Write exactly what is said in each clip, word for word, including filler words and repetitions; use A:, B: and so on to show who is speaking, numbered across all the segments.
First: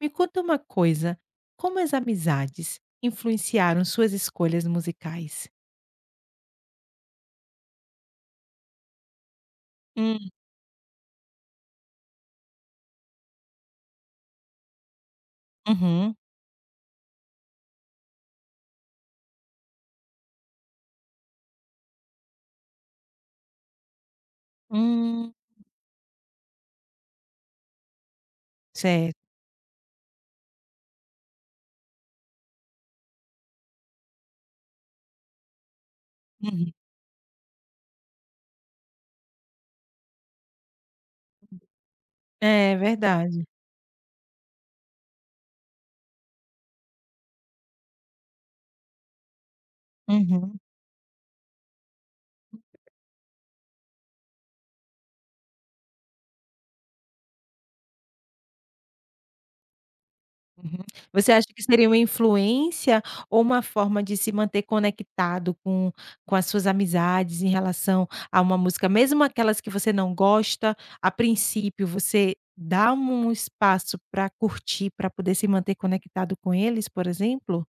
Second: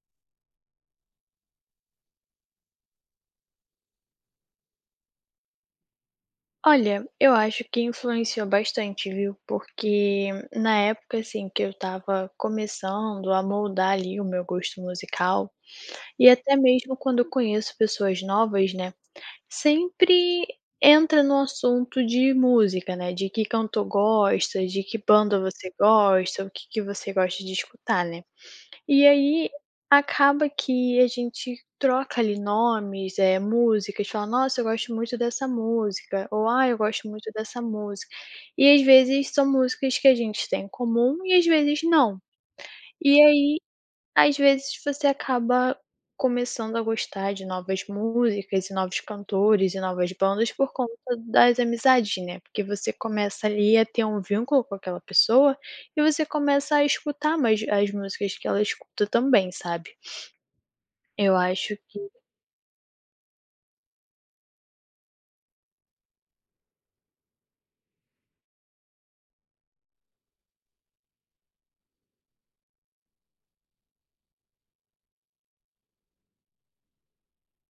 A: Me conta uma coisa, como as amizades influenciaram suas escolhas musicais?
B: Olha, eu acho que influenciou bastante, viu?
A: Hum.
B: Porque na época, assim, que eu estava começando a moldar ali o meu gosto musical,
A: Uhum.
B: e até mesmo quando eu conheço pessoas novas, né? Sempre entra no assunto de música, né? De que cantor gosta, de que
A: Hum.
B: banda você gosta, o que que você gosta de escutar, né? E
A: Certo.
B: aí, acaba que a gente troca ali nomes, é músicas, fala: "Nossa, eu gosto muito dessa música", ou "Ah,
A: Uhum.
B: eu gosto muito dessa música". E às vezes são músicas que a gente tem em comum e às vezes não.
A: É
B: E
A: verdade.
B: aí às vezes você acaba começando a gostar de novas músicas e novos cantores e novas bandas
A: Uhum,
B: por conta das amizades, né, porque você começa ali a ter um vínculo com aquela pessoa e você começa a escutar mais as músicas que ela escuta também, sabe.
A: uhum. Você
B: Eu
A: acha que
B: acho
A: seria uma
B: que
A: influência ou uma forma de se manter conectado com com as suas amizades em relação a uma música, mesmo aquelas que você não gosta, a princípio você dá um espaço para curtir, para poder se manter conectado com eles, por exemplo?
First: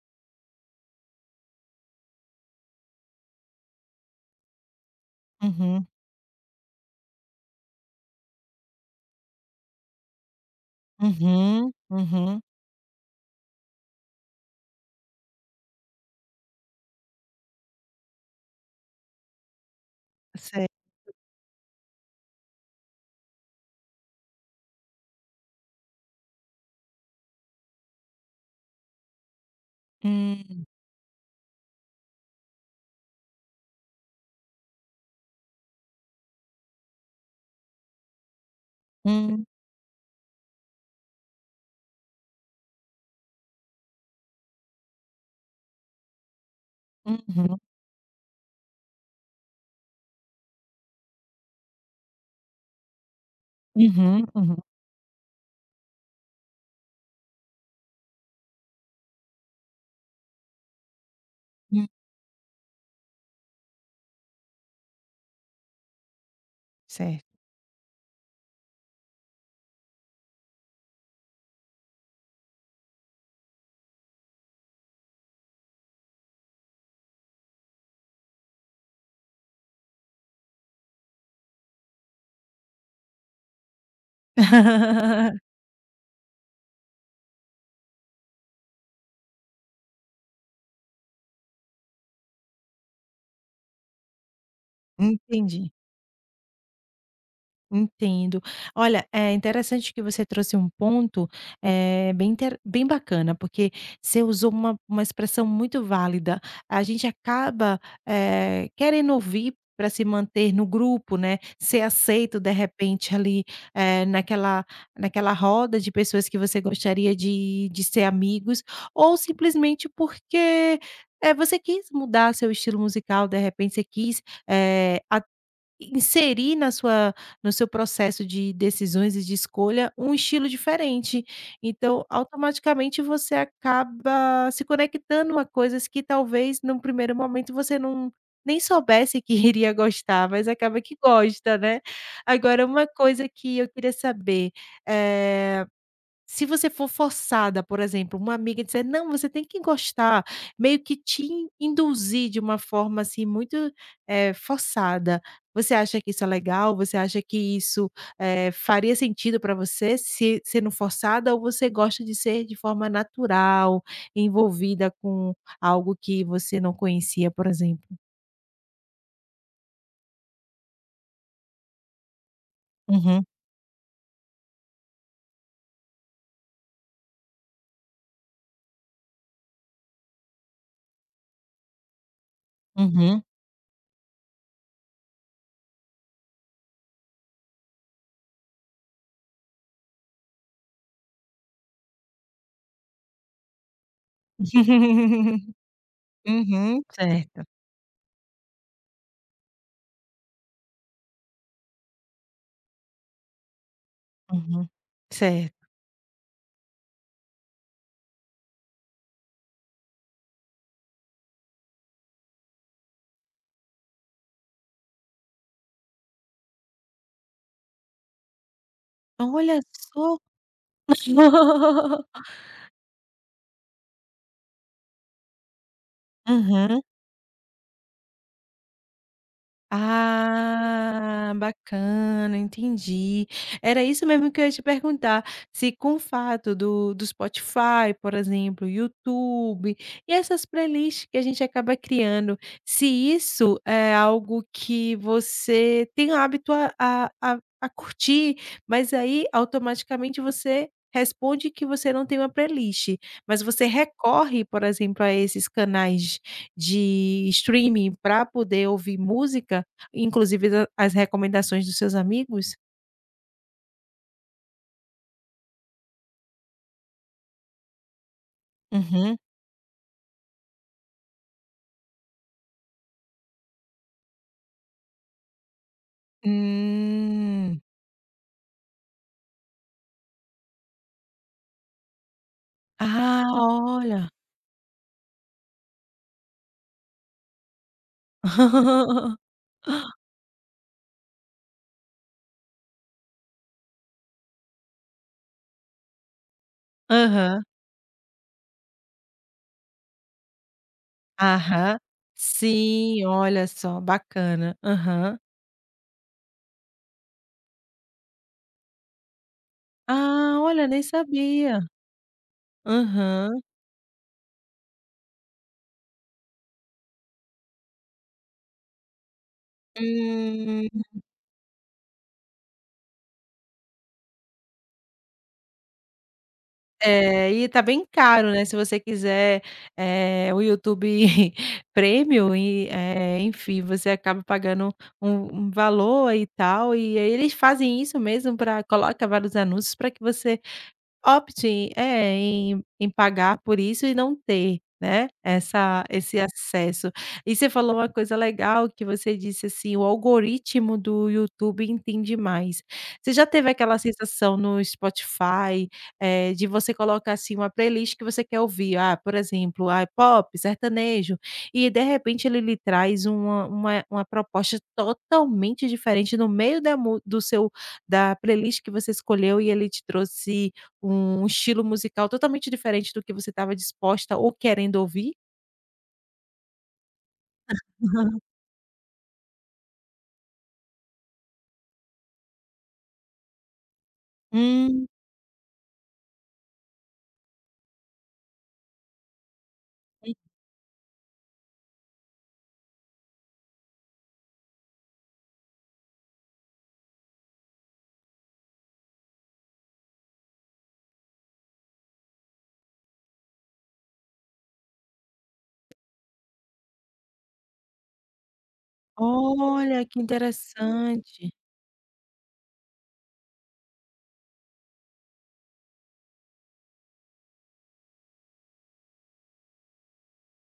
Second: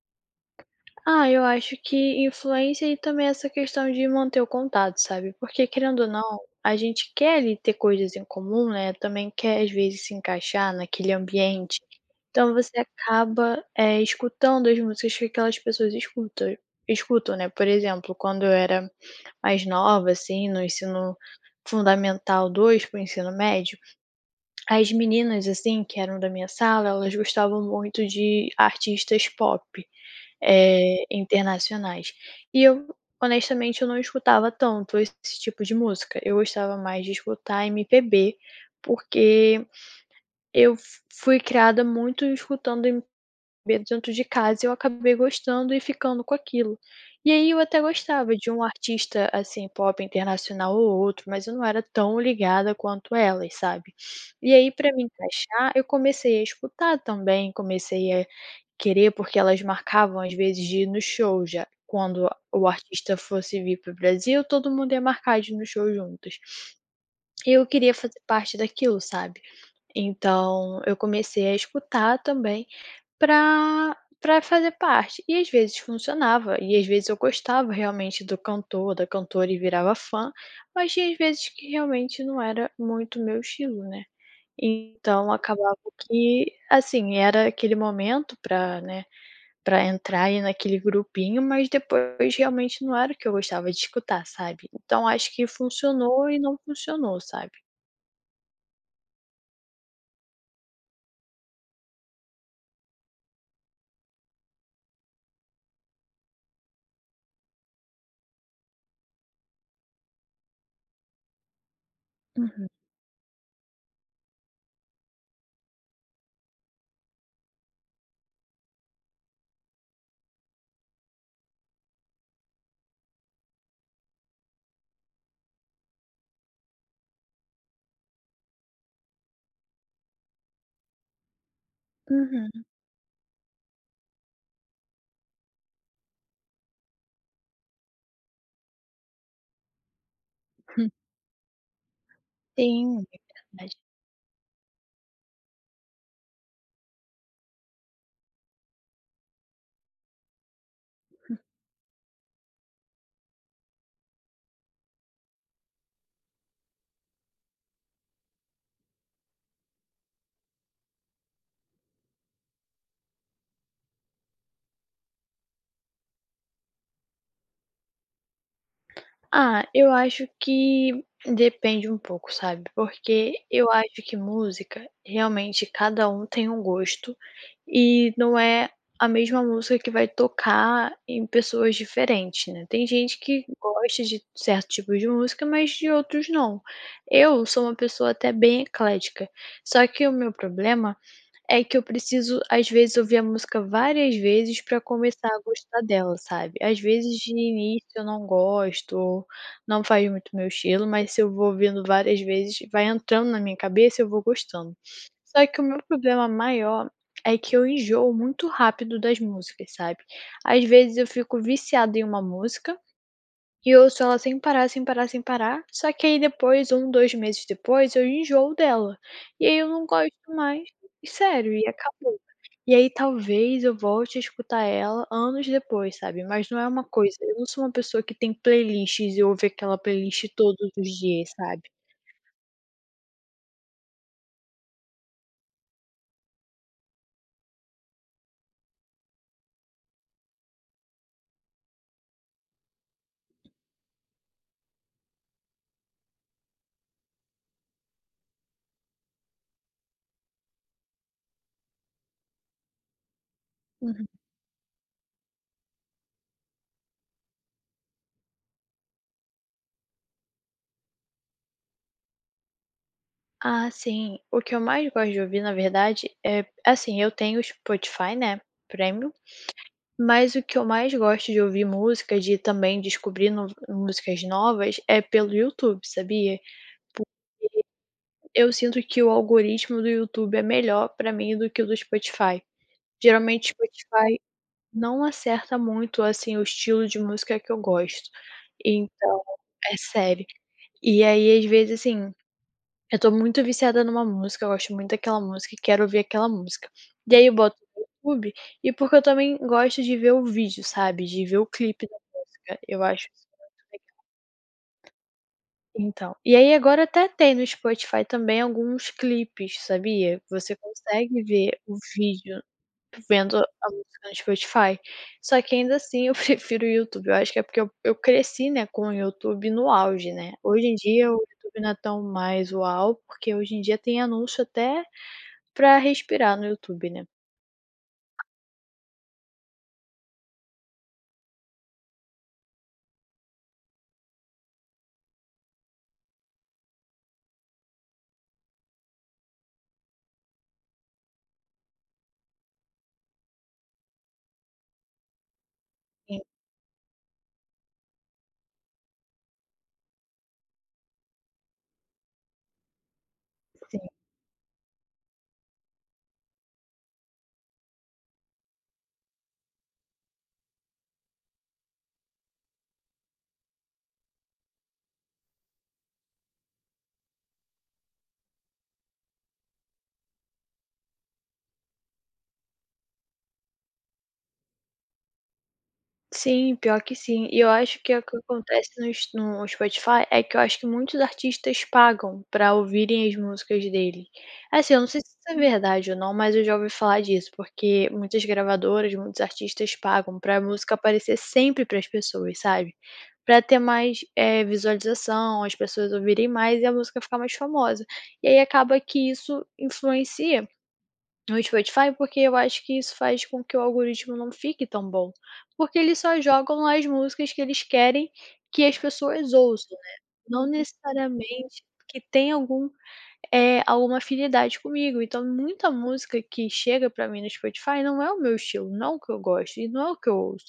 B: Ah, eu acho que influência e também essa questão de manter o contato, sabe? Porque querendo ou não, a gente quer ali ter coisas em comum, né, também quer às vezes se encaixar naquele
A: Uhum,
B: ambiente.
A: uhum.
B: Então você acaba, eh, escutando as músicas que aquelas pessoas escutam escutam, né. Por exemplo, quando eu era mais nova, assim, no
A: Certo.
B: ensino fundamental dois para o ensino médio, as meninas, assim, que eram da minha sala, elas gostavam muito de artistas pop.
A: Hum.
B: Eh, internacionais. E eu, honestamente, eu não escutava tanto esse tipo de música, eu gostava mais de escutar M P B,
A: Hum.
B: porque eu f fui criada muito escutando beber dentro de casa eu acabei gostando e ficando com aquilo. E aí
A: Uhum.
B: eu até gostava de um artista, assim, pop internacional ou outro, mas eu não era tão ligada quanto elas, sabe.
A: Uhum.
B: E
A: Uhum.
B: aí para me encaixar, eu comecei a escutar também, comecei a querer, porque elas marcavam às vezes de ir no show já.
A: Hum.
B: Quando o artista fosse vir para o Brasil, todo mundo ia marcar de ir no show juntos.
A: Certo.
B: E eu queria fazer parte daquilo, sabe. Então eu comecei a escutar também para para fazer parte. E às vezes funcionava, e às vezes eu gostava realmente do cantor, da cantora e virava fã, mas tinha às vezes que realmente não era muito meu estilo, né. Então acabava que, assim, era aquele momento para né, para entrar ali naquele grupinho, mas depois realmente não era o que eu gostava de escutar, sabe. Então acho que
A: Entendi.
B: funcionou e não funcionou, sabe.
A: Entendo. Olha, é interessante que você trouxe um ponto, eh, bem inter bem bacana, porque você usou uma uma expressão muito válida. A gente acaba, eh, querendo ouvir para se manter no grupo, né, ser aceito, de
B: Uhum,
A: repente, ali, eh, naquela naquela roda de pessoas que você gostaria de de ser amigos, ou simplesmente porque, é você quis mudar seu estilo musical, de repente você quis, eh inserir na sua no seu processo de decisões e de escolha um estilo diferente. Então,
B: uhum.
A: automaticamente você acaba se conectando a coisas que talvez num primeiro momento você não nem soubesse que iria gostar, mas acaba que gosta, né. Agora uma
B: Sim, é
A: coisa que eu
B: verdade.
A: queria saber, eh se você for forçada, por exemplo, uma amiga dizer: "Não, você tem que gostar", meio que te in induzir de uma forma, assim, muito, eh, forçada, você acha que isso é legal? Você acha que isso, eh, faria sentido para você se sendo forçada ou você gosta de ser de forma natural, envolvida com algo que você não conhecia, por exemplo?
B: Ah, eu acho que depende um pouco, sabe,
A: Uhum,
B: porque eu acho que música, realmente, cada um tem um gosto e não é a mesma música que vai tocar em pessoas diferentes, né. Tem gente
A: uhum.
B: que gosta de certo tipo de música, mas de outros não. Eu sou uma pessoa até bem eclética, só que o meu problema é que eu preciso, às vezes, ouvir a música várias vezes pra começar a gostar dela, sabe. Às
A: Uhum,
B: vezes, de
A: certo.
B: início, eu não gosto ou não faz muito meu estilo, mas se eu vou ouvindo várias vezes, vai entrando na minha cabeça e eu vou
A: Uhum,
B: gostando. Só que o
A: certo.
B: meu problema maior é que eu enjoo muito rápido das músicas, sabe. Às vezes eu fico viciada em uma música, e ouço ela sem parar, sem parar, sem parar, só que aí depois, um dois meses depois, eu enjoo dela. E aí
A: Olha
B: eu não gosto
A: só.
B: mais, e sério, e acabou. E aí talvez eu volte a escutar ela anos depois, sabe, mas não é
A: Uhum.
B: uma coisa eu não sou uma pessoa que tem playlists e ouve aquela playlist todos os dias,
A: Ah,
B: sabe.
A: bacana, entendi. Era isso mesmo que eu ia te perguntar, se com o fato do do Spotify, por exemplo, YouTube, e essas playlists que a gente acaba criando, se isso é algo que você tem o hábito a a a a curtir, mas aí automaticamente você responde que você não tem uma playlist, mas você
B: Uhum.
A: recorre, por exemplo, a esses canais de streaming para poder ouvir música? Inclusive da as recomendações dos seus amigos?
B: Ah, sim, o que eu mais gosto de ouvir, na verdade, é assim, eu tenho o Spotify, né, Premium.
A: Uhum.
B: Mas o que eu mais gosto de ouvir música, de também descobrir no músicas novas, é pelo YouTube, sabia? Pu
A: Hum.
B: Eu sinto que o algoritmo do YouTube é melhor pra mim do que o do Spotify.
A: Ah,
B: Geralmente,
A: olha.
B: Spotify não acerta muito, assim, o estilo de música que eu gosto. Então é sério. E aí, às vezes, assim eu tô muito viciada numa música, eu gosto muito daquela música e quero ouvir aquela música. E aí eu
A: Aham,
B: boto no YouTube, e porque eu também gosto de ver o vídeo, sabe, de ver o
A: aham.
B: clipe da música, eu
A: Sim,
B: acho isso
A: olha
B: muito
A: só,
B: legal.
A: bacana. Aham.
B: Então, e aí agora até tem no Spotify também alguns clipes, sabia?
A: Ah,
B: Você
A: olha, nem
B: consegue ver
A: sabia.
B: o vídeo vendo
A: Aham.
B: a música no Spotify. Só que ainda assim eu prefiro o YouTube, eu acho que é porque eu eu cresci, né, com o YouTube no auge, né. Hoje
A: Hum.
B: em dia o YouTube não é tão mais uau, porque hoje em dia tem anúncio até pra respirar no YouTube, né.
A: É, e tá bem caro, né, se você quiser, eh, o YouTube Premium e, eh, enfim, você acaba pagando um um valor e tal, e aí eles fazem isso mesmo para coloca vários anúncios para que você Opte é, em em pagar por isso e não ter, né, essa esse
B: Sim,
A: acesso. E você falou uma coisa legal que você disse assim: "O algoritmo do YouTube entende mais". Você já teve aquela sensação no Spotify, eh, de você colocar, assim, uma playlist que você quer ouvir? Ah, por exemplo, ah, pop, sertanejo, e de repente ele lhe traz uma uma uma proposta totalmente diferente no meio da mu do seu da playlist que você escolheu e ele te trouxe um estilo musical totalmente diferente do que você estava disposta ou querendo ouvir?
B: Sim, pior que sim. E eu acho que é o que acontece no s no Spotify é que eu acho que muitos artistas pagam pra ouvirem as músicas dele. Assim, eu não
A: Hum,
B: sei se isso é verdade ou não, mas eu já ouvi falar disso, porque muitas gravadoras, muitos artistas pagam pra música aparecer sempre para as pessoas, sabe. Pra ter mais, eh, visualização, as pessoas ouvirem mais e a música ficar mais famosa. E aí acaba que isso influencia no Spotify, porque eu acho que isso faz com que o algoritmo não fique tão bom, porque eles só jogam lá as músicas que eles querem que as pessoas ouçam,
A: olha
B: né,
A: que
B: não Uhum.
A: interessante,
B: necessariamente que tem algum, eh, alguma afinidade comigo. Então muita música que chega pra mim no Spotify não é o meu estilo, não é o que eu gosto e não é o que eu ouço.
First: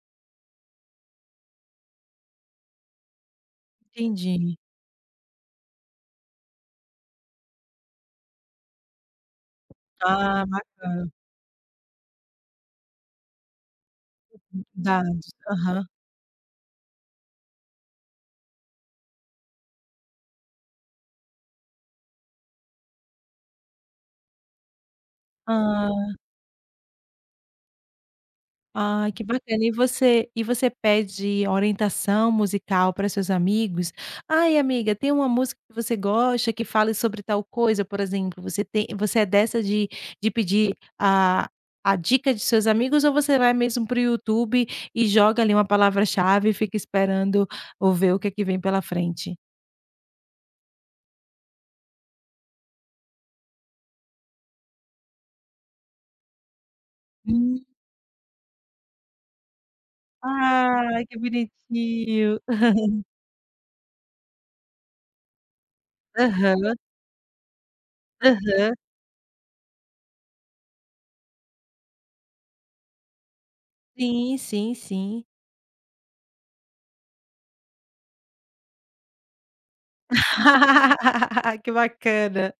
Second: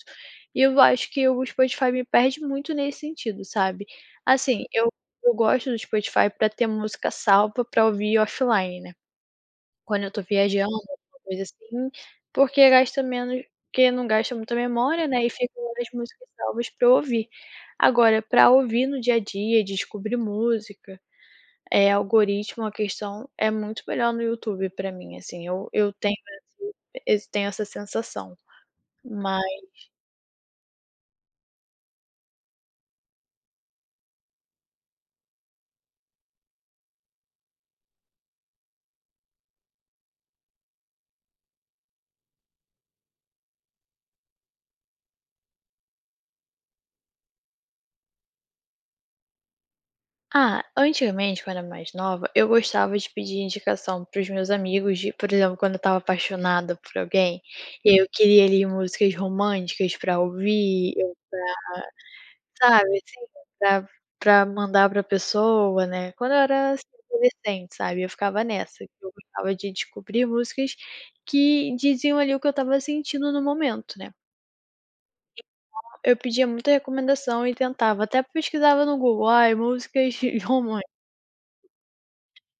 B: E eu acho que o Spotify me perde muito nesse sentido, sabe.
A: entendi.
B: Assim, eu eu gosto do Spotify pra ter música salva pra ouvir offline, né. Quando eu tô
A: Ah,
B: viajando,
A: bacana,
B: alguma coisa assim, porque gasta menos porque não gasta muita memória, né, e
A: dados,
B: ficam
A: aham.
B: as músicas salvas pra eu ouvir. Agora, pra ouvir no dia a dia, descobrir música, eh, algoritmo, a questão é muito melhor no YouTube pra mim, assim, eu eu
A: Hã.
B: tenho esse esse tenho essa sensação.
A: Ai, que
B: Mas
A: bacana. E você e você pede orientação musical para seus amigos? "Ai, amiga, tem uma música que você gosta que fale sobre tal coisa", por exemplo, você tem você é dessa de de pedir a a dica de seus amigos ou você vai mesmo para o YouTube e joga ali uma palavra-chave e fica esperando ou ver o que é que vem pela frente?
B: ah, antigamente, quando eu era mais nova, eu gostava de pedir indicação para os meus amigos de por exemplo, quando eu estava apaixonada por alguém,
A: Hum.
B: e aí eu queria ali músicas românticas pra ouvir.
A: Ai, que bonitinho.
B: Sabe, assim, pra pra mandar pra pessoa, né. Quando eu era,
A: Aham,
B: assim, adolescente, sabe, eu ficava
A: aham.
B: nessa, que eu gostava de descobrir músicas que diziam ali o que eu estava sentindo no momento, né.
A: Sim, sim, sim.
B: Eu pedia muita recomendação e tentava até pesquisava no Google, ai, músicas românticas,
A: Que bacana.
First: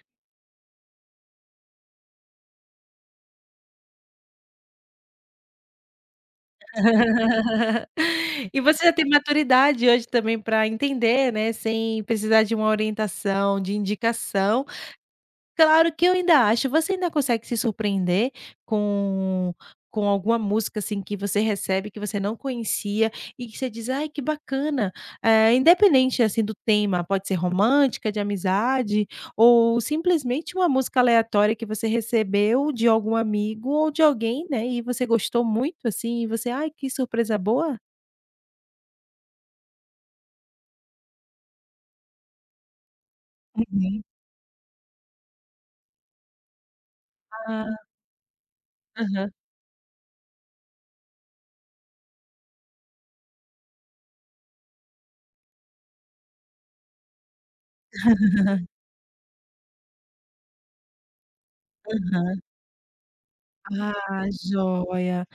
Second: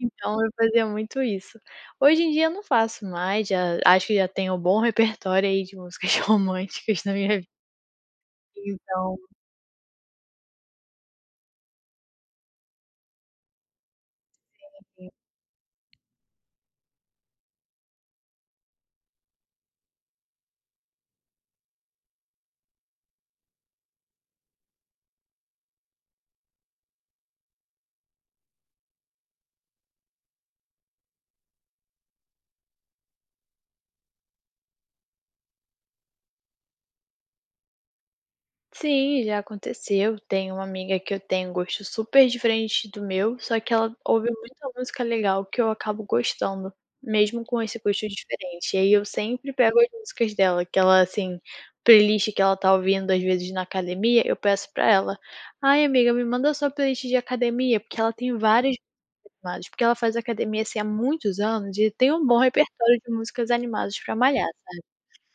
B: então eu fazia muito isso. Hoje em dia eu não faço mais, já acho que já tenho um bom repertório aí de músicas românticas na minha vida,
A: E você já tem
B: então
A: maturidade hoje também para entender, né, sem precisar de uma orientação, de indicação, claro que eu ainda acho. Você ainda consegue se surpreender com com alguma música, assim, que você recebe, que você não conhecia e que você diz: "Ai, que bacana". Eh, independente, assim, do tema, pode ser romântica, de amizade ou simplesmente uma música aleatória que você recebeu de algum amigo ou de alguém, né, e você gostou muito, assim, e você: "Ai, que surpresa boa".
B: Sim, já aconteceu. Tem uma amiga que eu tenho um gosto super diferente do meu, só que ela
A: Uhum.
B: ouve muita música legal que eu acabo gostando, mesmo com esse
A: Ah,
B: gosto diferente. E aí eu
A: aham,
B: sempre pego as músicas dela, que ela, assim, playlist que ela tá ouvindo às vezes na academia, eu peço pra ela: "Ai, amiga, me manda a sua playlist de academia", porque ela tem
A: aham,
B: várias animadas, porque ela faz academia, assim, há muitos anos e tem um bom
A: aham.
B: repertório de músicas animadas pra
A: Ah,
B: malhar, sabe.
A: joia.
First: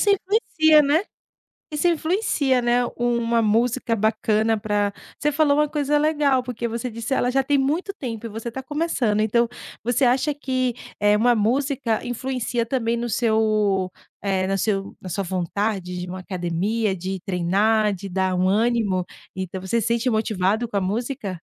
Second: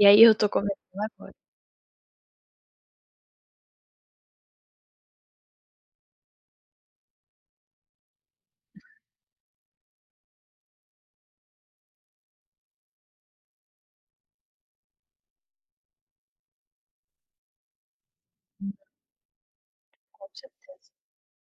B: E aí eu tô
A: influencia,
B: começando
A: né?
B: agora,
A: Isso influencia, né, uma música bacana para você falou uma coisa legal, porque você disse: "Ela já tem muito tempo e você está começando". Então, você acha que, é uma música influencia também no seu, eh, na seu na sua vontade de uma academia, de treinar, de dar um ânimo? Então você se sente motivado com a música?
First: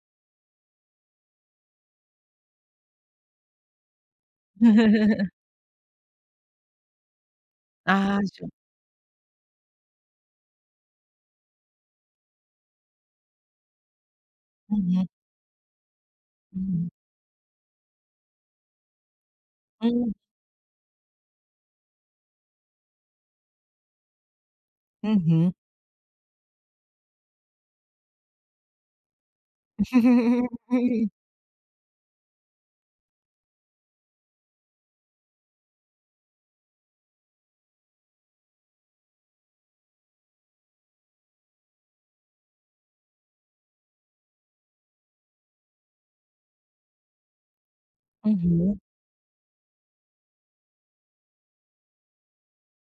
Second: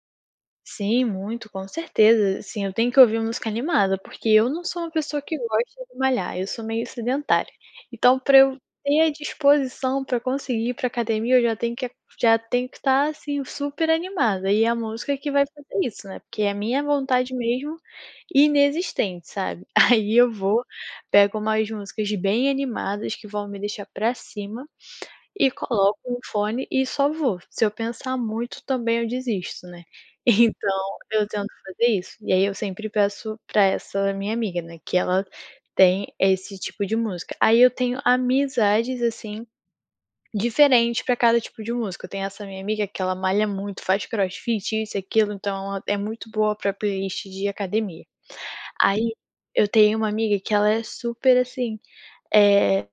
B: Sim, muito, com certeza. Sim, eu tenho que ouvir música animada, porque eu não sou uma pessoa que gosta de malhar, eu sou meio sedentária. Então,
A: Ah,
B: para
A: ju
B: eu ter a disposição para conseguir ir para academia, eu já tenho que já tenho que estar, assim, super animada. E é a
A: uhum,
B: música que vai fazer isso, né, porque é a minha
A: uhum.
B: vontade mesmo inexistente, sabe. Aí
A: Hum,
B: eu vou, pego umas músicas bem animadas que vão me deixar para cima e
A: uhum.
B: coloco um fone e só vou. Se eu pensar muito também eu desisto, né. Então eu tento fazer isso. E aí eu sempre peço pra essa minha amiga, né, que ela tem esse tipo de música. Aí eu tenho amizades, assim, diferente pra cada tipo de música. Eu tenho essa minha amiga que ela malha muito, faz crossfit, isso e aquilo, então ela é muito boa pra playlist de academia.
A: Uhum.
B: Aí eu tenho uma amiga que ela é super, assim, eh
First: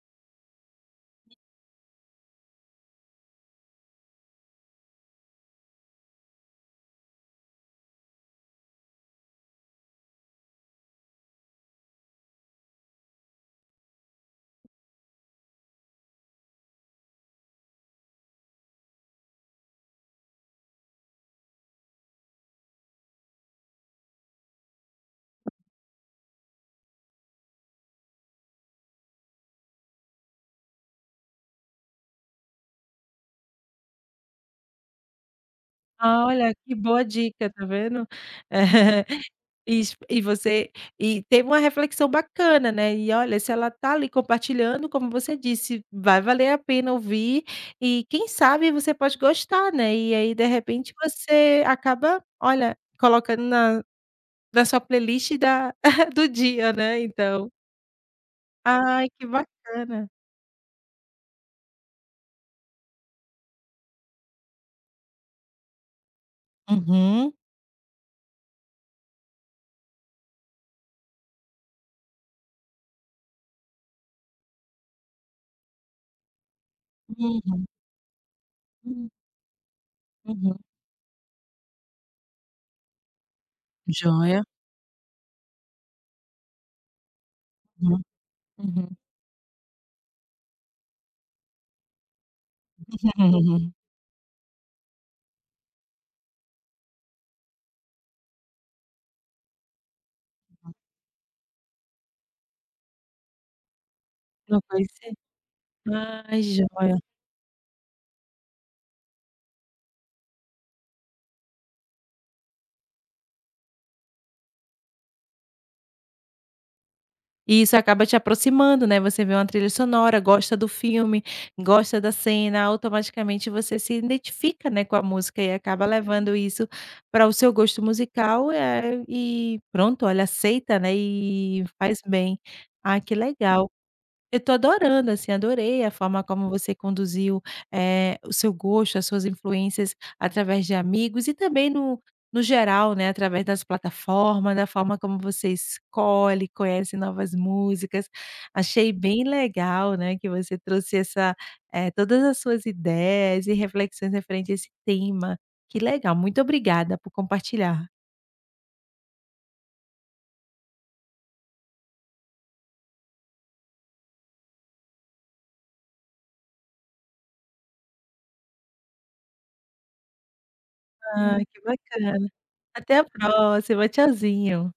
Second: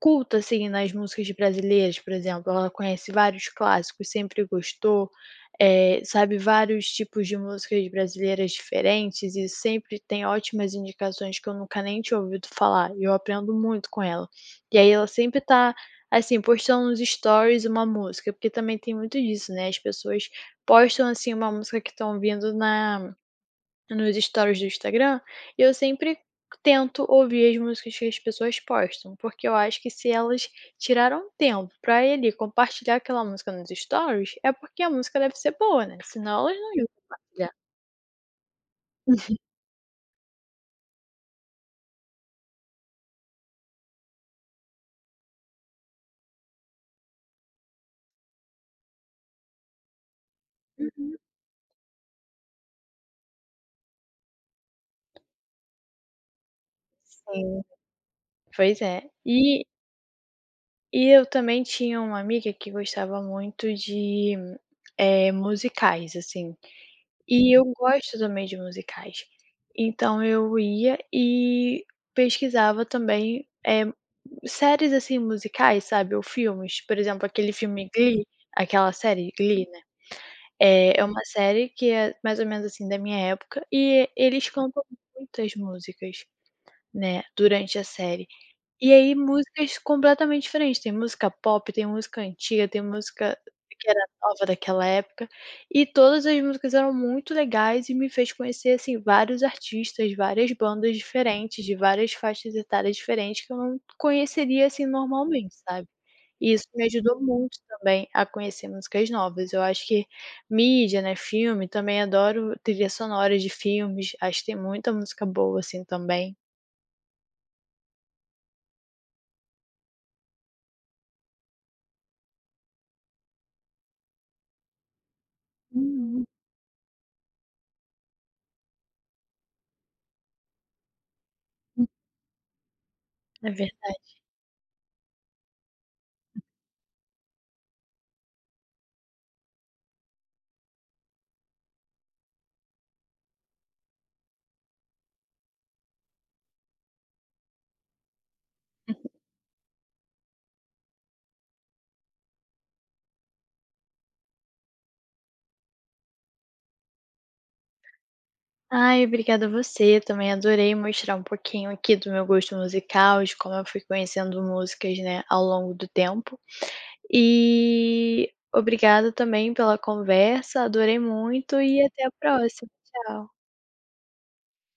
B: culta, assim, nas músicas brasileiras, por exemplo, ela conhece vários clássicos, sempre gostou, eh, sabe vários tipos de músicas brasileiras diferentes e sempre tem ótimas indicações que eu nunca nem tinha ouvido falar, e eu aprendo muito com ela. E aí ela sempre tá, assim, postando nos stories uma música, porque também tem muito disso, né, as pessoas postam, assim, uma música que estão ouvindo na nos stories do Instagram, eu sempre tento ouvir as músicas que as pessoas postam, porque eu acho que se elas tiraram tempo pra ir ali compartilhar aquela música nos stories, é porque a música deve ser boa, né,
A: Ah,
B: senão
A: olha,
B: elas não
A: que
B: Sim. iam
A: boa dica,
B: compartilhar.
A: tá vendo? Isso, e você e teve uma reflexão bacana, né, e olha, se ela tá ali compartilhando, como você disse, vai valer a pena ouvir e quem sabe você pode gostar, né, e aí de repente
B: Uhum.
A: você acaba, olha, colocando na na sua playlist da do dia, né, então.
B: Sim, pois é.
A: Ai, que
B: E
A: bacana.
B: e eu também tinha uma amiga que gostava muito de, eh, musicais, assim,
A: Uhum,
B: e eu gosto também de musicais. Então eu ia e pesquisava também, eh, séries, assim, musicais, sabe, ou filmes, por exemplo, aquele
A: uhum,
B: filme Glee, aquela
A: uhum.
B: série Glee, né,
A: Uhum.
B: é é uma série que é mais ou menos, assim, da minha época, e
A: Joia.
B: eles cantam muitas músicas, né, durante a
A: Uhum,
B: série. E
A: uhum.
B: aí músicas completamente diferentes, tem música pop, tem música antiga, tem música que era nova daquela época, e todas as músicas eram muito legais e me fez conhecer, assim, vários artistas, várias bandas diferentes, de várias faixas etárias diferentes que eu não
A: Não
B: conheceria, assim,
A: conheci.
B: normalmente, sabe.
A: Ai,
B: E isso me
A: joia.
B: ajudou muito também a conhecer músicas novas. Eu acho que mídia, né, filme, também adoro trilhas sonoras de filmes, acho que tem muita música boa, assim, também.
A: E isso acaba te aproximando, né, você vê uma trilha sonora, gosta do filme, gosta da cena, automaticamente você se identifica, né, com a música e acaba
B: Uhum.
A: levando isso para o seu gosto musical, eh, e pronto, olha aceita, né, e faz bem. Ah, que
B: É
A: legal.
B: verdade.
A: Eu tô adorando, assim, adorei a forma como você conduziu, eh, o seu gosto, as suas influências através de amigos e também no no geral, né, através das plataformas, da forma como você escolhe, conhece novas músicas. Achei bem legal, né, que você trouxe essa, eh, todas as suas ideias e reflexões referente a esse tema. Que legal, muito obrigada por compartilhar.
B: Ai, obrigada a você. Também adorei mostrar um pouquinho aqui do meu gosto musical, de como eu fui conhecendo músicas, né, ao longo do tempo. E obrigada também pela conversa, adorei
A: Ah, que
B: muito e até a
A: bacana.
B: próxima.
A: Até a
B: Tchau.
A: próxima, tchauzinho.